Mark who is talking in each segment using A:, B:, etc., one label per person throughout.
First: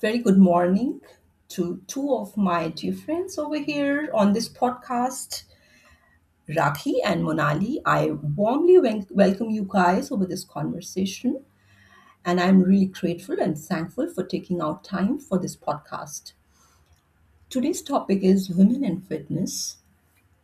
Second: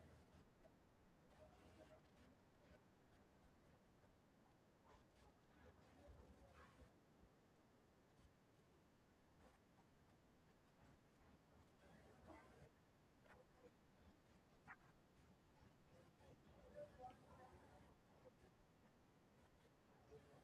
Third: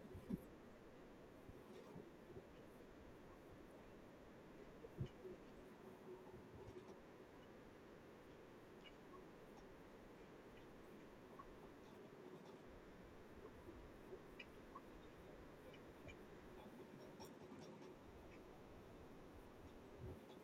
A: Very good morning to two of my dear friends over here on this podcast, Rakhi and Monali. I warmly welcome you guys over this conversation, and I'm really grateful and thankful for taking out time for this podcast. Today's topic is women and fitness,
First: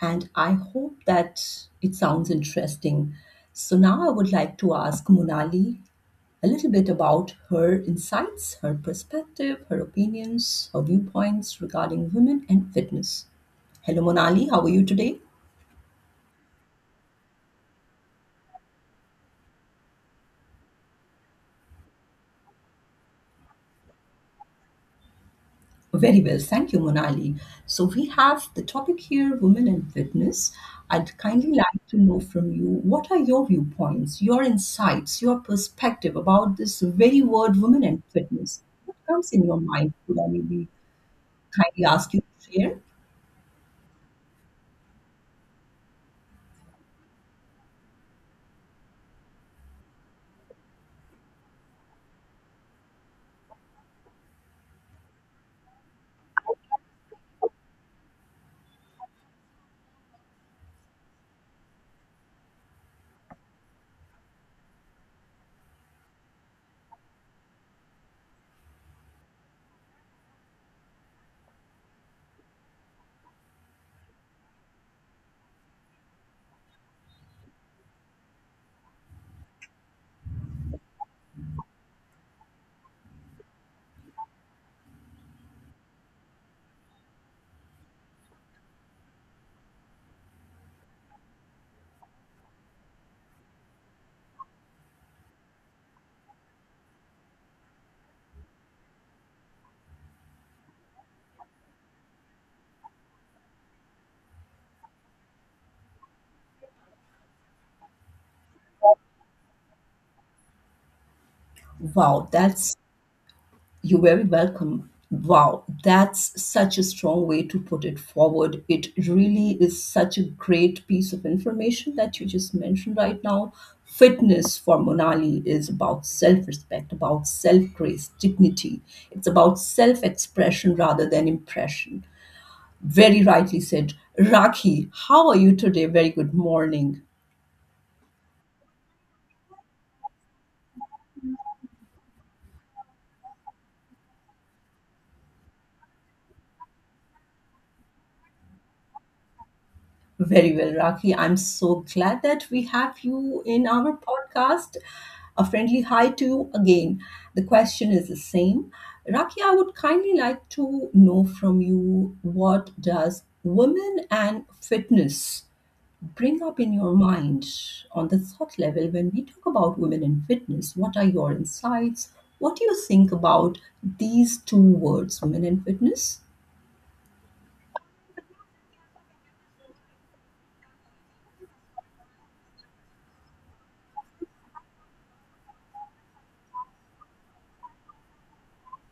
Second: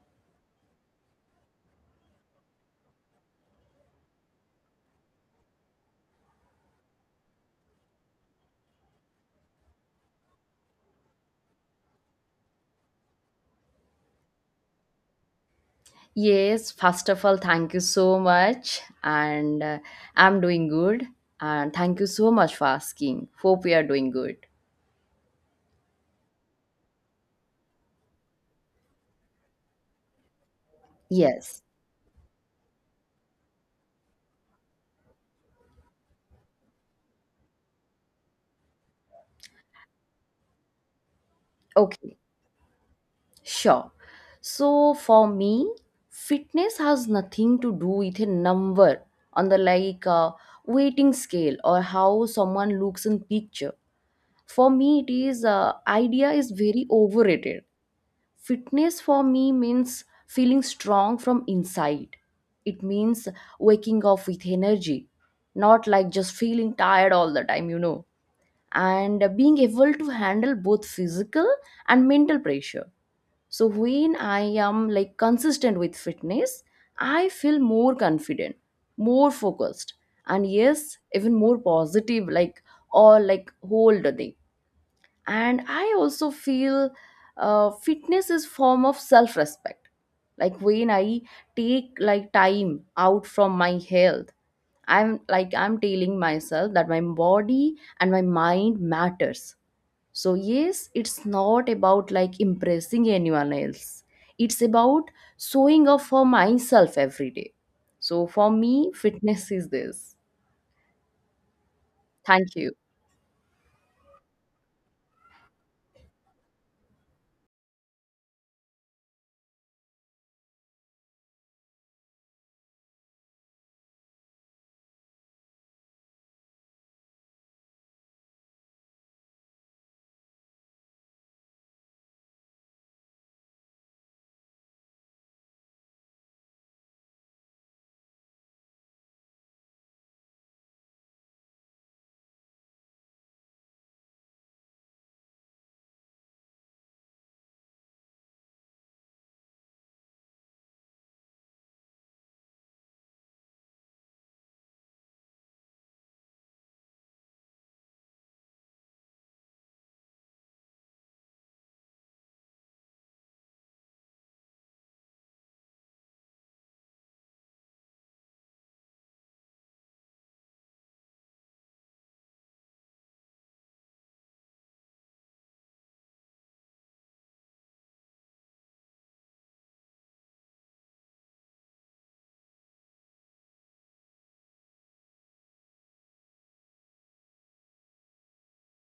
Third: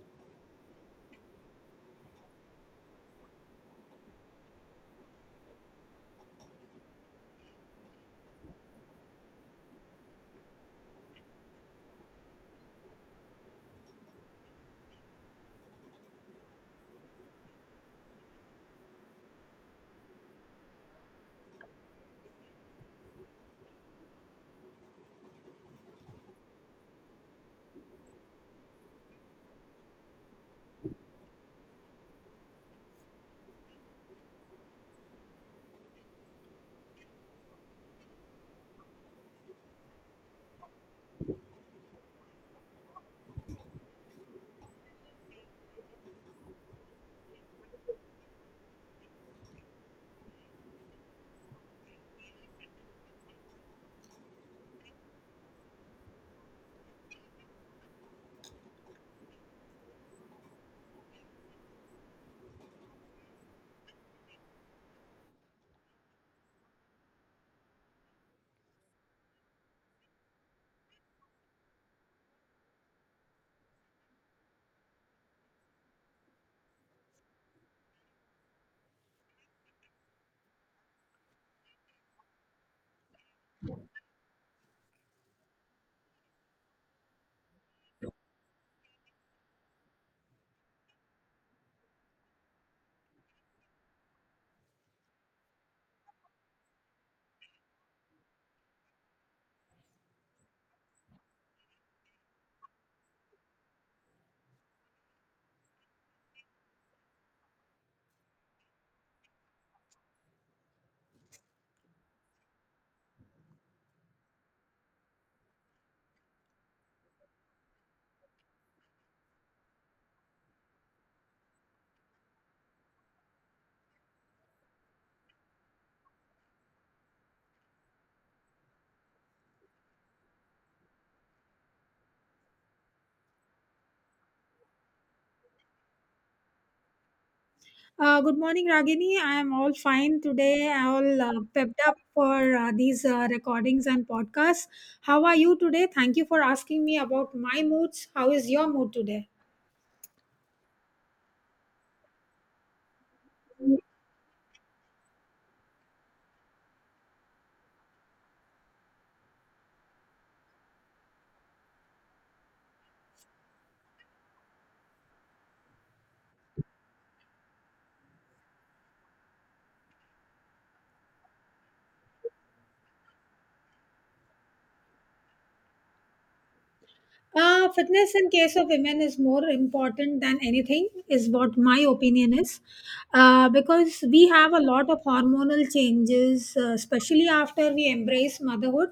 A: and I hope that it sounds interesting. So now I would like to ask Monali a little bit about her insights, her perspective, her opinions, her viewpoints regarding women and fitness. Hello, Monali. How are you today?
B: Yes, first of all, thank you so much. And I'm doing good. And thank you so much for asking. Hope we are doing good.
A: Very well. Thank you, Monali. So, we have the topic here women and fitness. I'd kindly
B: Yes.
A: like to know from you what are your viewpoints, your insights, your perspective about this very word women and fitness? What comes in your mind? Could I maybe kindly ask
B: Okay.
A: you to share?
B: Sure. So for me, fitness has nothing to do with a number on the weighting scale or how someone looks in picture. For me, it is, idea is very overrated. Fitness for me means feeling strong from inside. It means waking up with energy, not like just feeling tired all the time, and being able to handle both physical and mental pressure. So when I am like consistent with fitness, I feel more confident, more focused, and yes, even more positive, like all like whole the day. And I also feel, fitness is form of self respect, like when I take like time out from my health, I'm telling myself that my body and my mind matters. So yes, it's not about like impressing anyone else. It's about showing up for myself every day. So for me, fitness is this.
A: Wow,
B: Thank
A: that's.
B: you.
A: You're very welcome. Wow, that's such a strong way to put it forward. It really is such a great piece of information that you just mentioned right now. Fitness for Monali is about self respect, about self grace, dignity. It's about self expression rather than impression. Very rightly said. Raki, how are you today? Very good morning.
C: Good morning, Ragini. I am all fine today. I all pepped up for these recordings and podcasts. How are you today? Thank you for asking me about my moods. How is your mood today?
A: Very well, Rakhi. I'm so glad that we have you in our podcast. A friendly hi to you again. The question is the same. Rakhi, I would kindly like to know from you what does women and fitness bring up in your mind on the thought level when we talk about women and fitness? What are your insights? What do you think about these two words, women and fitness?
C: Fitness in case of women is more important than anything, is what my opinion is. Because we have a lot of hormonal changes, especially after we embrace motherhood.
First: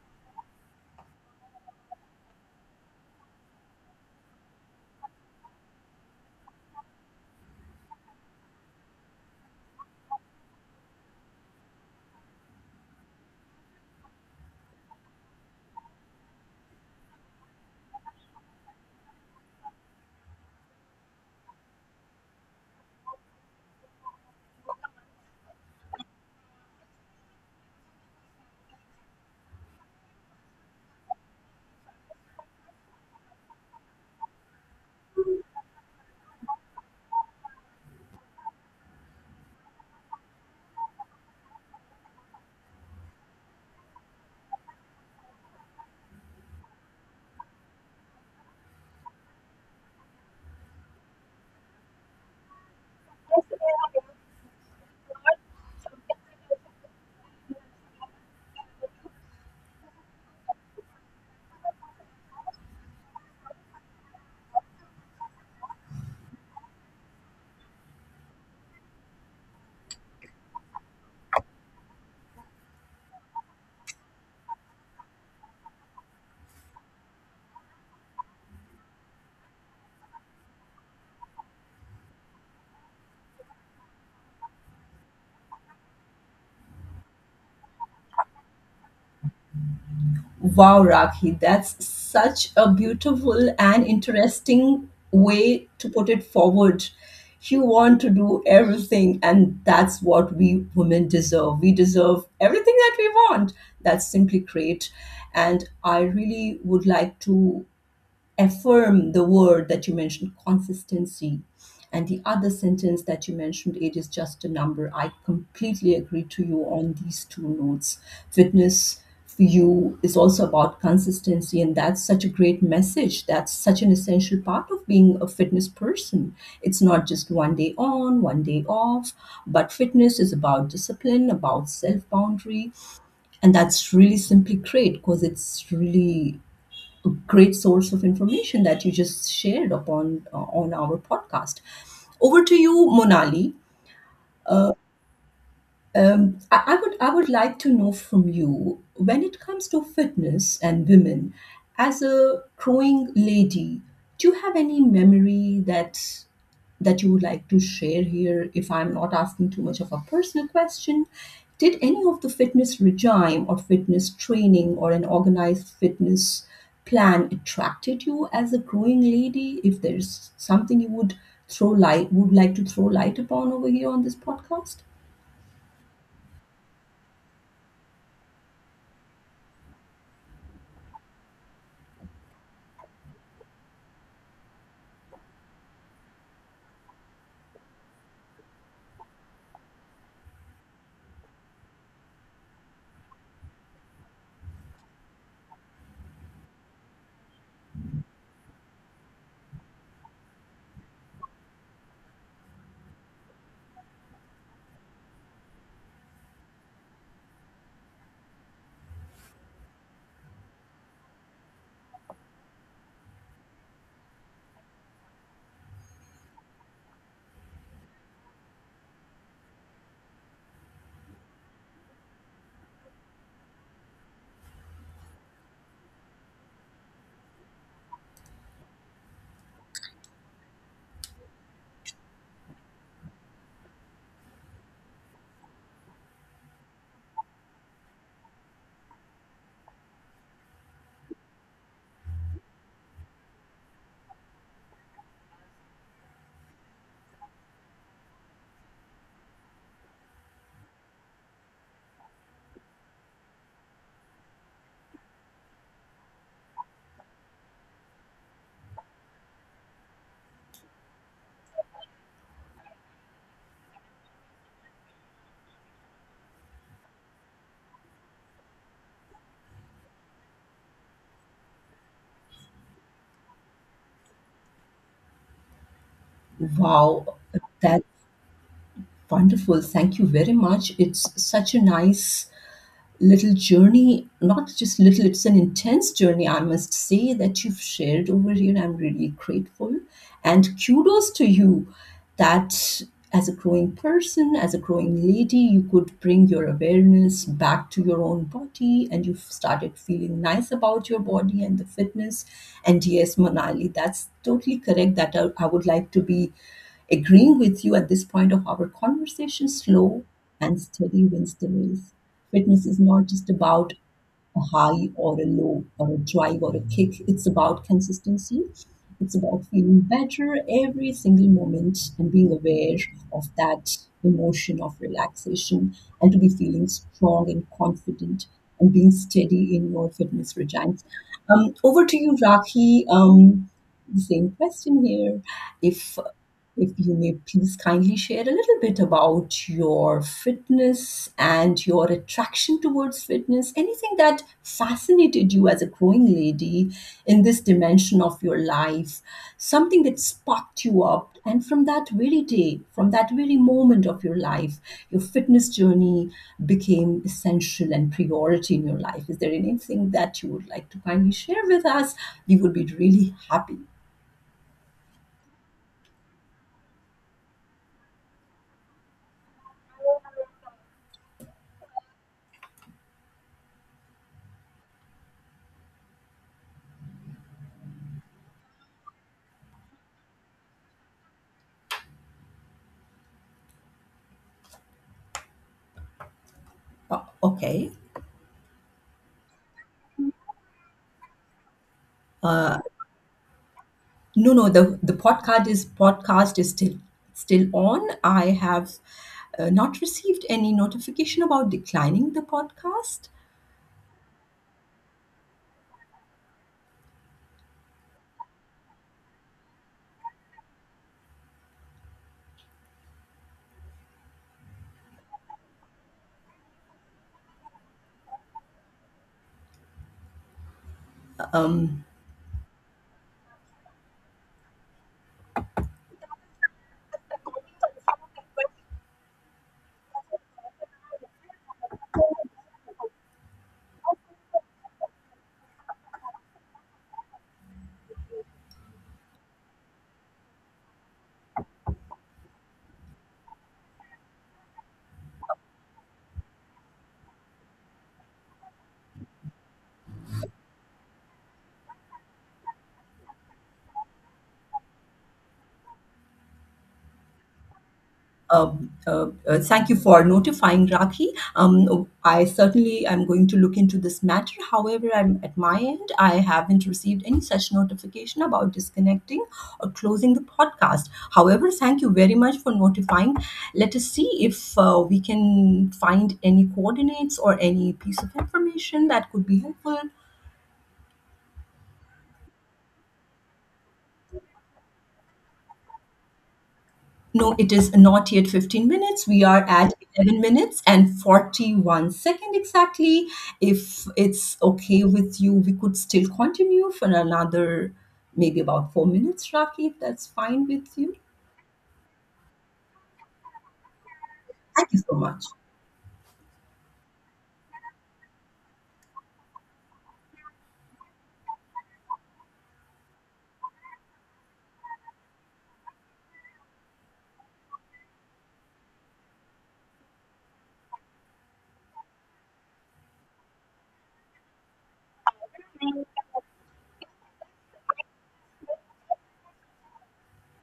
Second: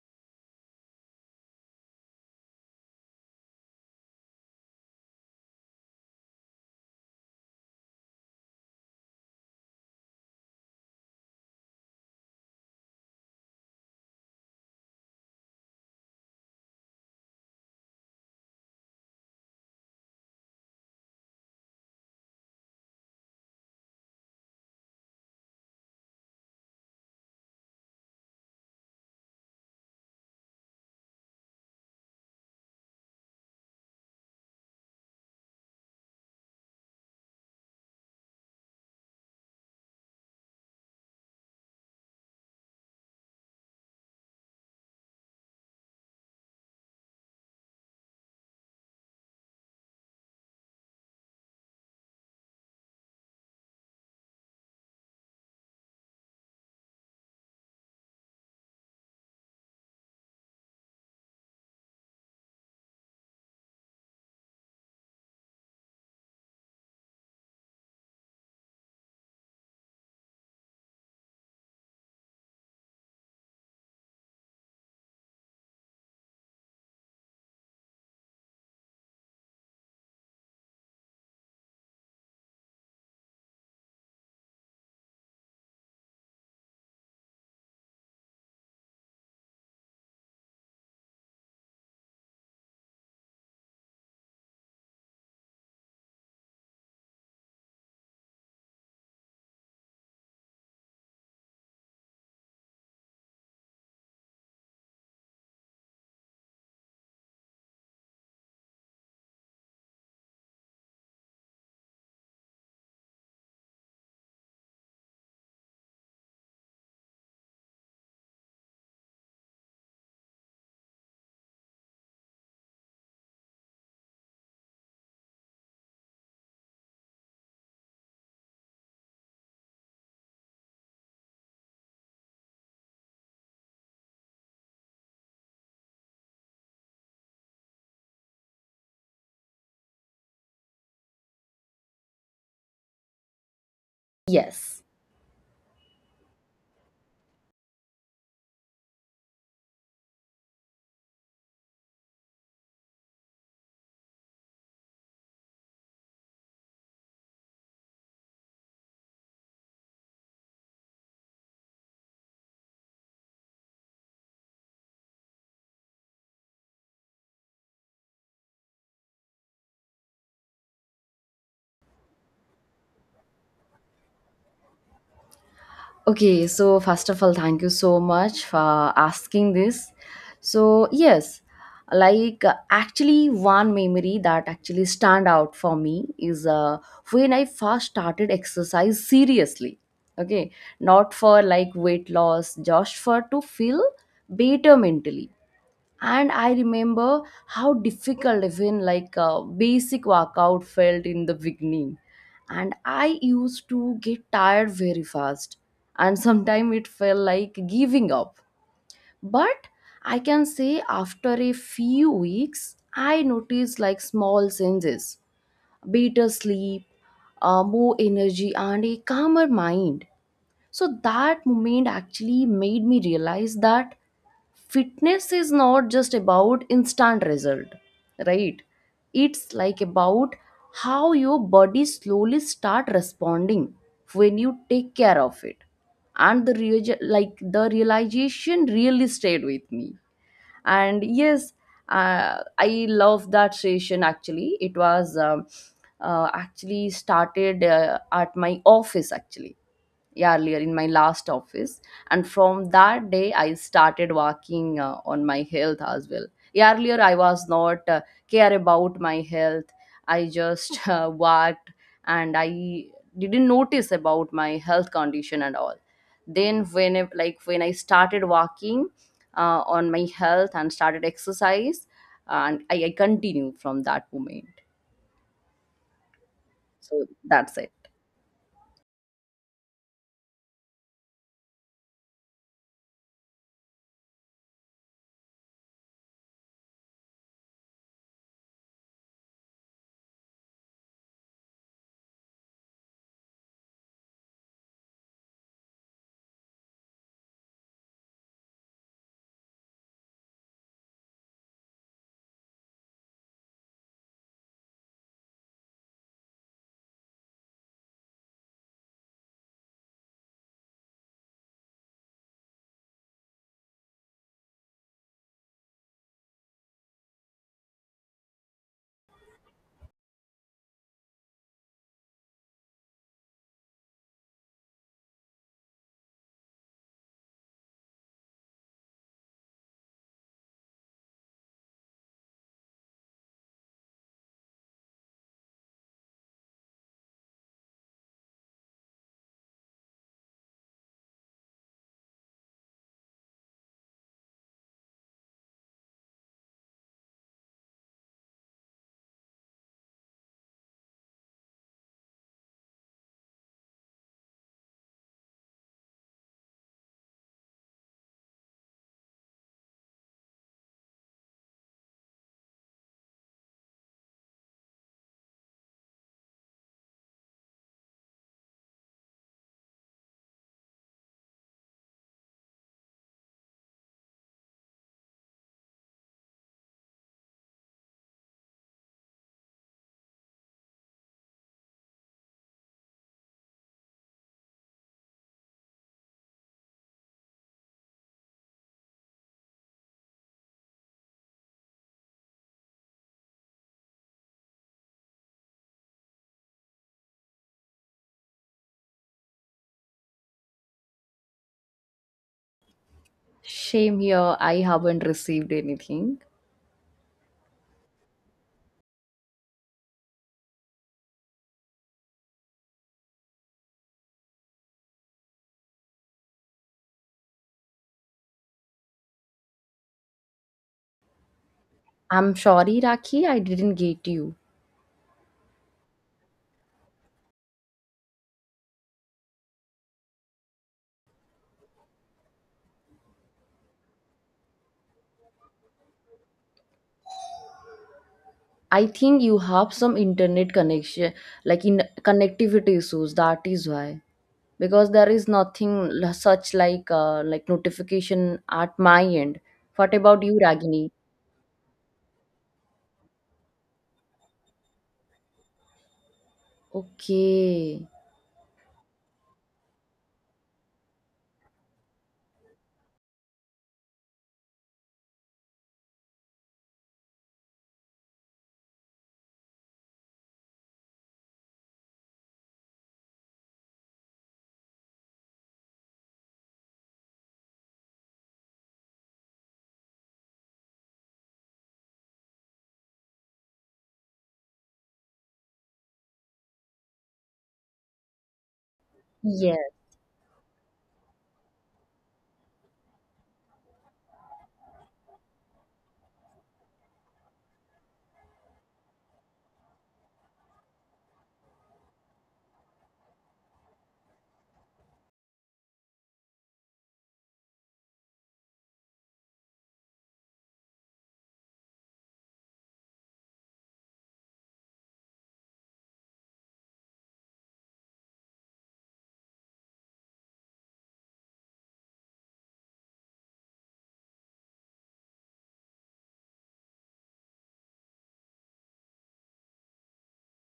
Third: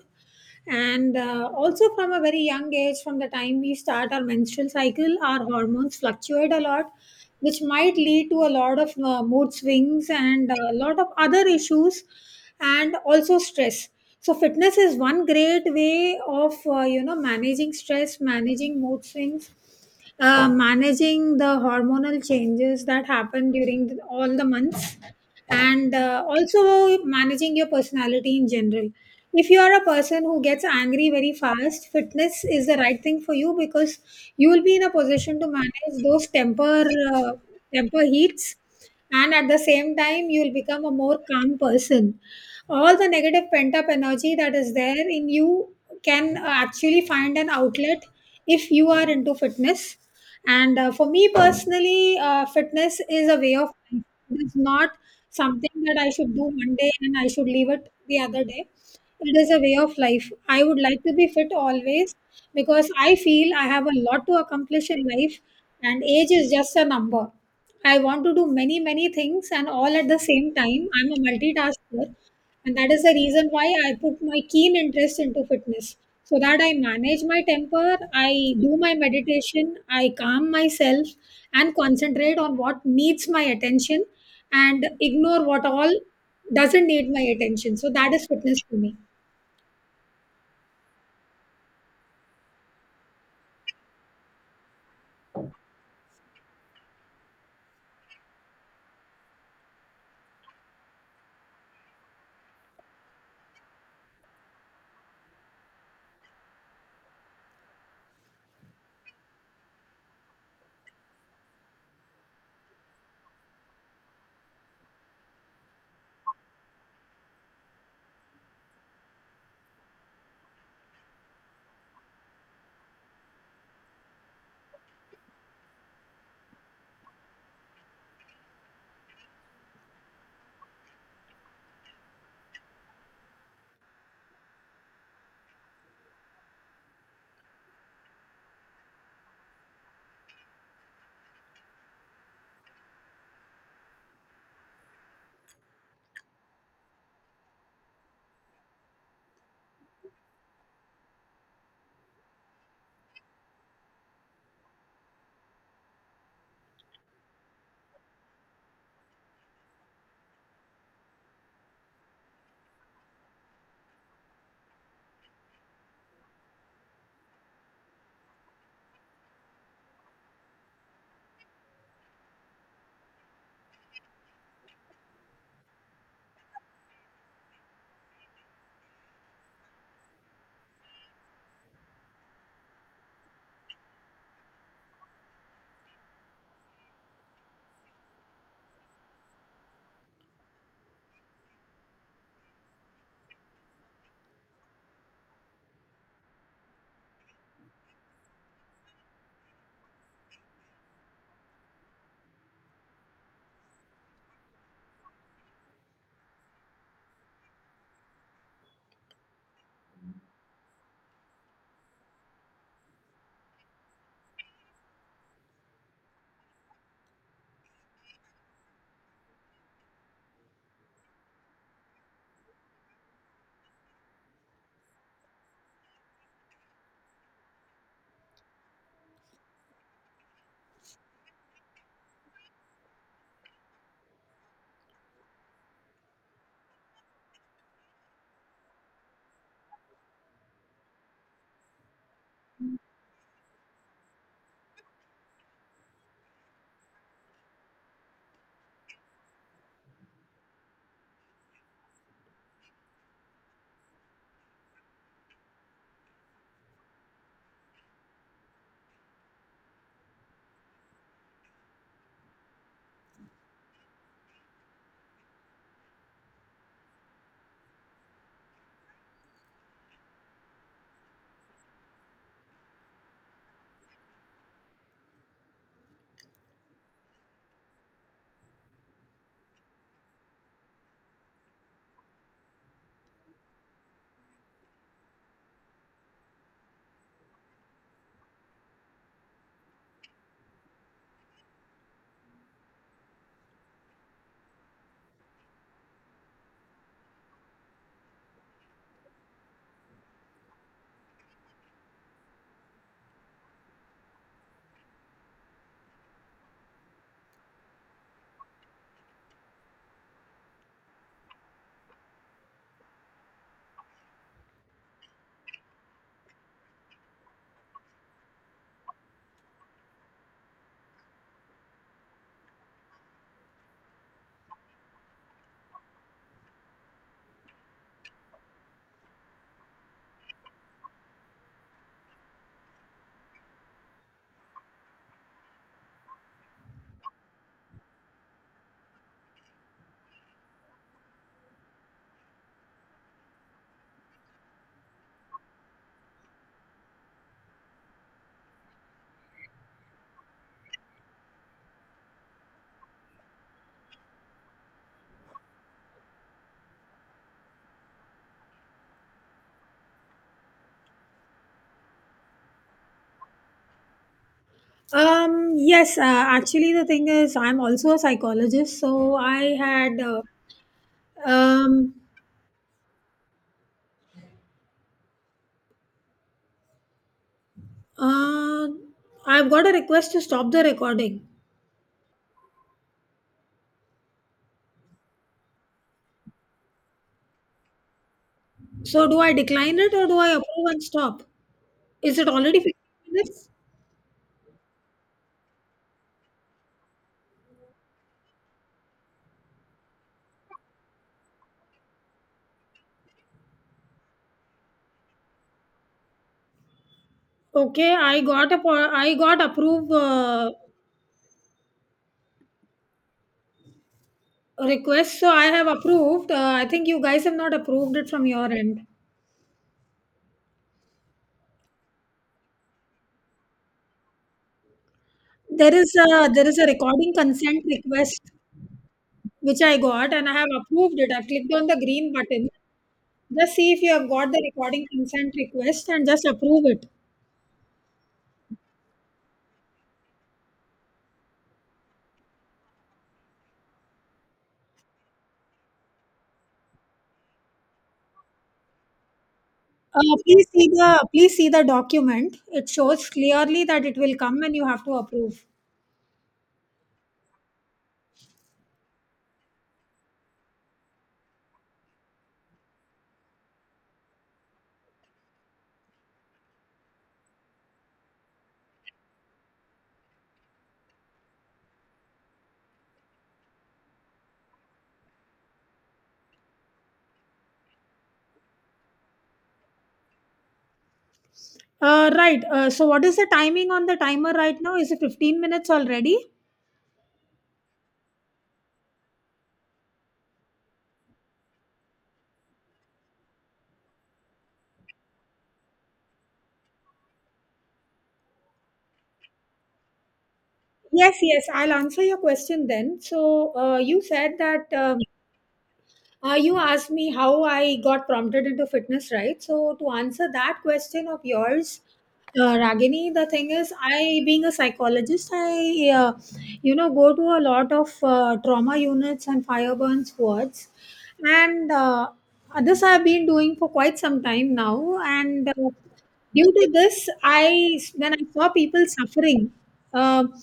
C: And also, from a very young age, from the time we start our menstrual cycle, our hormones fluctuate a lot which might lead to a lot of mood swings and a lot of other issues and also stress. So fitness is one great way of you know managing stress, managing mood swings, managing the hormonal changes that happen during all the months, and also managing your personality in general. If you are a person who gets angry very fast, fitness is the right thing for you, because you will be in a position to manage those temper, uh, temper heats, and at the same time you will become a more calm person. All the negative pent up energy that is there in you can actually find an outlet if you are into fitness. And for me personally, fitness is a way of life. It is not something that I should do one day and I should leave it the other day. It is a way of life. I would like to be fit always, because I feel I have a lot to accomplish in life, and age is just a number. I want to do many, many things and all at the same time. I'm a multitasker, and that is the reason why I put my keen interest into fitness, so that I manage my temper, I do my meditation, I calm myself and concentrate on what needs my attention, and ignore what all doesn't need my attention. So that is fitness to me.
A: Wow, Rakhi, that's such a beautiful and interesting way to put it forward. You want to do everything, and that's what we women deserve. We deserve everything that we want. That's simply great. And I really would like to affirm the word that you mentioned, consistency. And the other sentence that you mentioned, it is just a number. I completely agree to you on these two notes. Fitness for you is also about consistency, and that's such a great message. That's such an essential part of being a fitness person. It's not just one day on, one day off, but fitness is about discipline, about self boundary, and that's really simply great because it's really great source of information that you just shared upon on our podcast. Over to you, Monali. Uh,
B: Yes.
A: I would I would like to know from you when it comes to fitness and women, as a growing lady, do you have any memory that you would like to share here? If I'm not asking too much of a personal question, did any of the fitness regime or fitness training or an organized fitness plan attracted you as a growing lady? If there's something you would throw light would like to throw light upon over here on this podcast?
B: Okay, so first of all, thank you so much for asking this. So, yes, one memory that actually stand out for me is when I first started exercise seriously. Okay, not for like weight loss, just for to feel better mentally. And I remember how difficult even like a basic workout felt in the beginning. And I used to get tired very fast, and sometimes it felt like giving up. But I can say after a few weeks I noticed like small changes: better sleep, more energy, and a calmer mind. So that moment actually made me realize that fitness is not just about instant result, right? It's like about how your body slowly start responding when you take care of it. And like the realization really stayed with me. And yes, I love that session. Actually, it was, actually started at my office actually. Yeah, earlier in my last office. And from that day I started working on my health as well. Earlier I was not, care about my health. I just worked, and I didn't notice about my health condition and all. Then like when I started working on my health and started exercise, and I continue from that moment. So
A: Wow,
B: that's it.
A: that's wonderful. Thank you very much. It's such a nice little journey, not just little, it's an intense journey, I must say, that you've shared over here. I'm really grateful. And kudos to you that as a growing person, as a growing lady, you could bring your awareness back to your own body and you've started feeling nice about your body and the fitness. And yes, Manali, that's totally correct. That I would like to be agreeing with you at this point of our conversation, slow and steady wins the race. Fitness is not just about a high or a low or a drive or a kick. It's about consistency. It's about feeling better every single moment and being aware of that emotion of relaxation and to be feeling strong and confident and being steady in your fitness regimes. Over to you, Rakhi. The same question here. If if you may please kindly share a little bit about your fitness and your attraction towards fitness, anything that fascinated you as a growing lady in this dimension of your life, something that sparked you up. And from that very day, from that very moment of your life, your fitness journey became essential and priority in your life. Is there anything that you would like to kindly share with us? We would be really happy.
C: Um, yes, actually the thing is I'm also a psychologist. So I had um uh, I've got a request to stop the recording.
A: Okay.
C: So do I decline it, or do I approve and stop? Is it already 15 minutes?
A: No, no, the podcast is still on. I have not received any notification about declining the podcast.
B: Shame here, I haven't received anything.
C: Okay, I got a I got approved request, so I have approved. I think you guys have not approved it from your end.
B: I'm sorry, Rakhi, I didn't get you.
C: There is a recording consent request which I got, and I have approved it. I clicked on the green button. Just see if you have got the recording consent request and just approve it.
B: I think you have some internet connection, like in connectivity issues. That is why, because there is nothing such like notification at my end. What about you, Ragini?
C: Please see the document. It shows clearly that it will come and you have to approve.
B: Okay.
A: Thank you for notifying Rakhi. I certainly am going to look into this matter. However, I'm at my end. I haven't received any such notification about disconnecting or closing the podcast. However, thank you very much for notifying. Let us see if we can find any coordinates or any piece of information that could be helpful.
C: Right. So what is the timing on the timer right now? Is it 15 minutes already?
A: No, it is not yet 15 minutes. We are at 11 minutes and 41-second exactly. If it's okay with you, we could still continue for another maybe about 4 minutes, Raki, if that's fine with you.
C: Yes, yes, I'll answer your question then. So, you said that
A: Thank you so much.
C: you asked me how I got prompted into fitness, right? So, to answer that question of yours, Ragini, the thing is, I, being a psychologist, you know, go to a lot of trauma units and fire burns wards, and this I've been doing for quite some time now. And due to this, I when I saw people suffering, um,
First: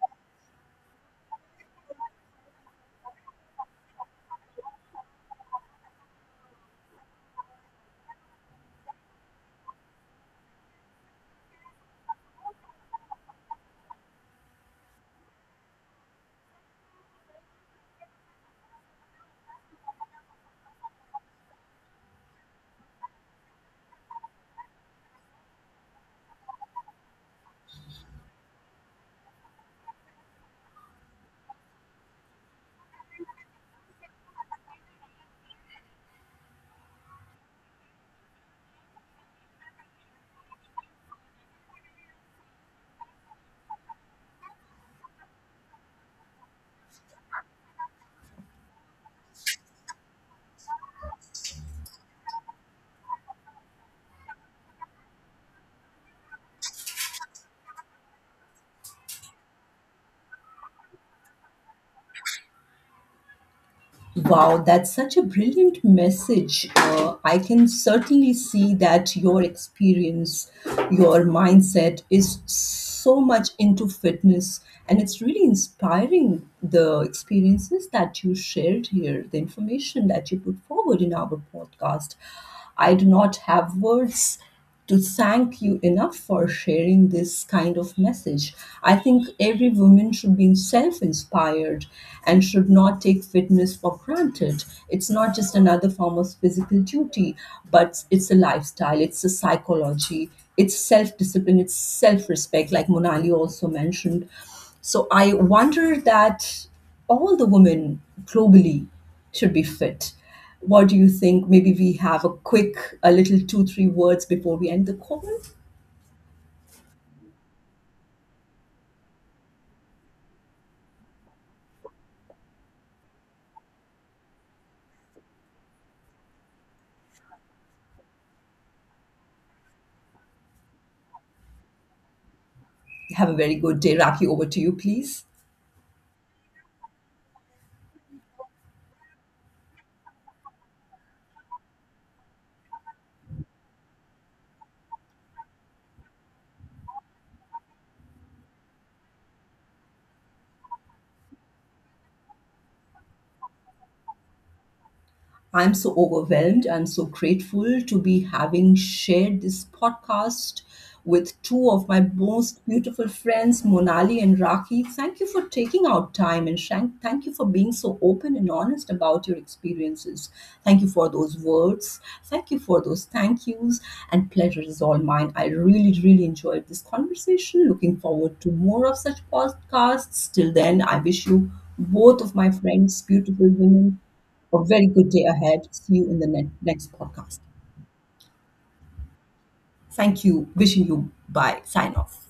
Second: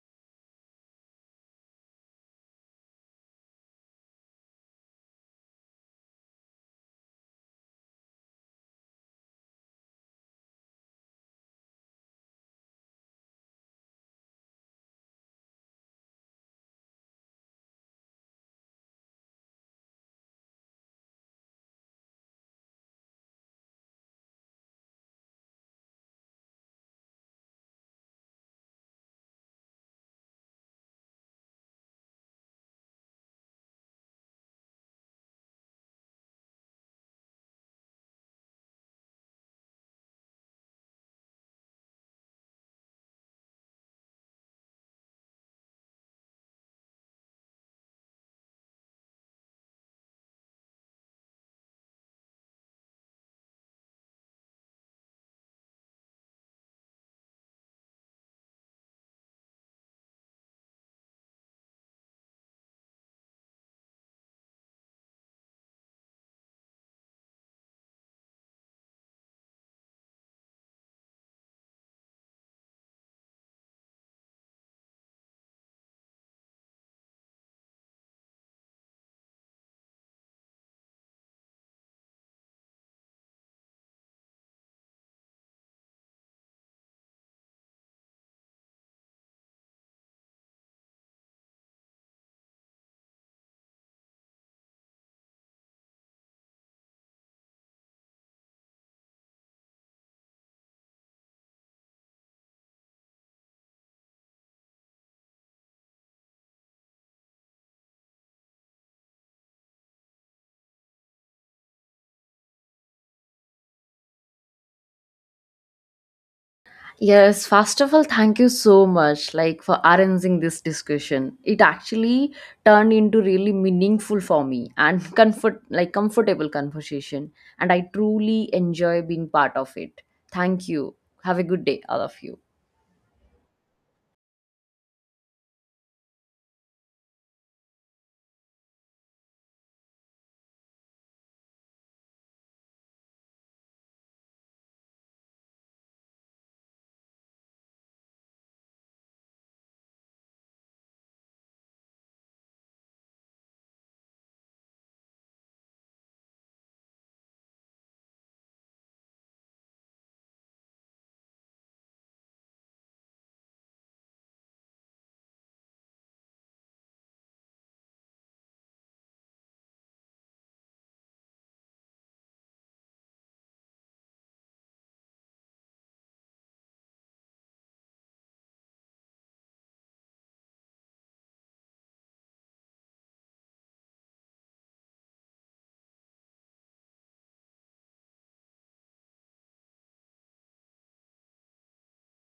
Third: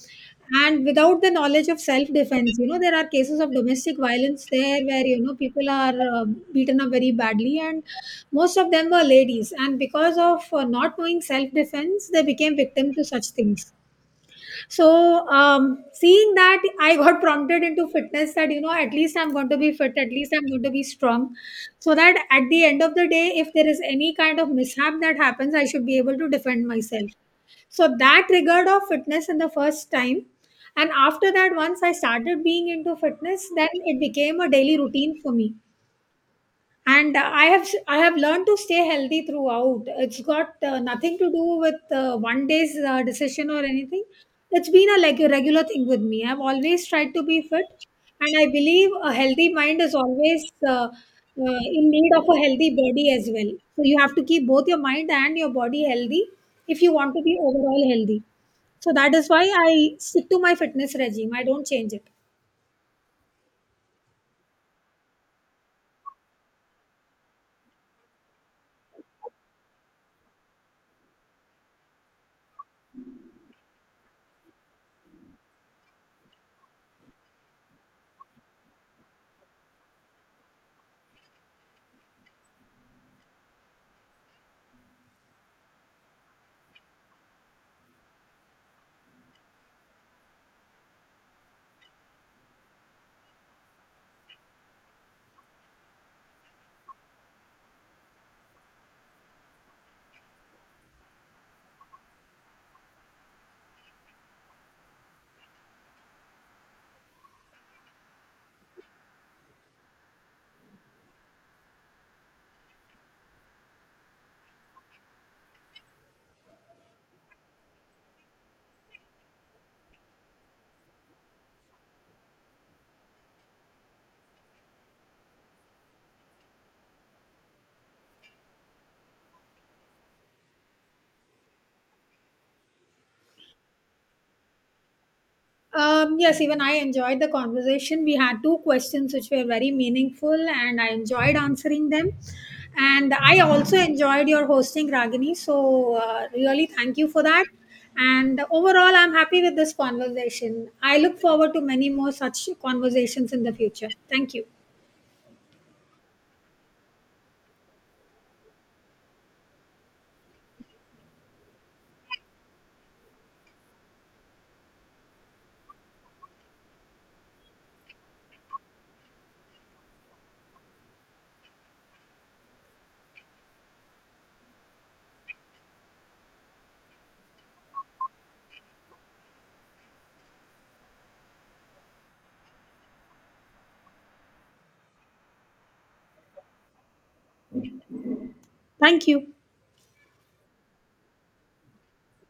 C: and without the knowledge of self defense, you know, there are cases of domestic violence there where you know people are beaten up very badly, and most of them were ladies, and because of not knowing self defense they became victim to such things. So, seeing that, I got prompted into fitness that, you know, at least I'm going to be fit, at least I'm going to be strong. So that at the end of the day, if there is any kind of mishap that happens, I should be able to defend myself. So that triggered off fitness in the first time. And after that, once I started being into fitness, then it became a daily routine for me, and I have learned to stay healthy throughout. It's got nothing to do with one day's decision or anything. It's been a like a regular thing with me. I've always tried to be fit, and I believe a healthy mind is always in need of a healthy body as well. So you have to keep both your mind and your body healthy if you want to be overall healthy. So that is why I stick to my fitness regime, I don't change it.
A: Wow, that's such a brilliant message. I can certainly see that your experience, your mindset is so much into fitness, and it's really inspiring the experiences that you shared here, the information that you put forward in our podcast. I do not have words to thank you enough for sharing this kind of message. I think every woman should be self inspired and should not take fitness for granted. It's not just another form of physical duty, but it's a lifestyle, it's a psychology, it's self discipline, it's self respect, like Monali also mentioned. So I wonder that all the women globally should be fit. What do you think? Maybe we have a quick, a little two, three words before we end the call.
B: Yes, first of all, thank you so much, like for arranging this discussion. It actually turned into really meaningful for me and comfortable conversation, and I truly enjoy being part of it. Thank you. Have a good day, all of you.
A: Have a very good day, Raki. Over to you, please.
C: Yes, even I enjoyed the conversation. We had two questions which were very meaningful, and I enjoyed answering them. And I also enjoyed your hosting, Ragini. So, really, thank you for that. And overall, I'm happy with this conversation. I look forward to many more such conversations in the future. Thank you.
A: I'm so overwhelmed. I'm so grateful to be having shared this podcast with two of my most beautiful friends, Monali and Raki. Thank you for taking out time and Shank, thank you for being so open and honest about your experiences. Thank you for those words. Thank you for those thank yous. And pleasure is all mine. I really, really enjoyed this conversation. Looking forward to more of such podcasts. Till then, I wish you both of my friends, beautiful women, a very good day ahead. See you in the next podcast.
C: Thank you.
A: Thank you. Wishing you bye. Sign off.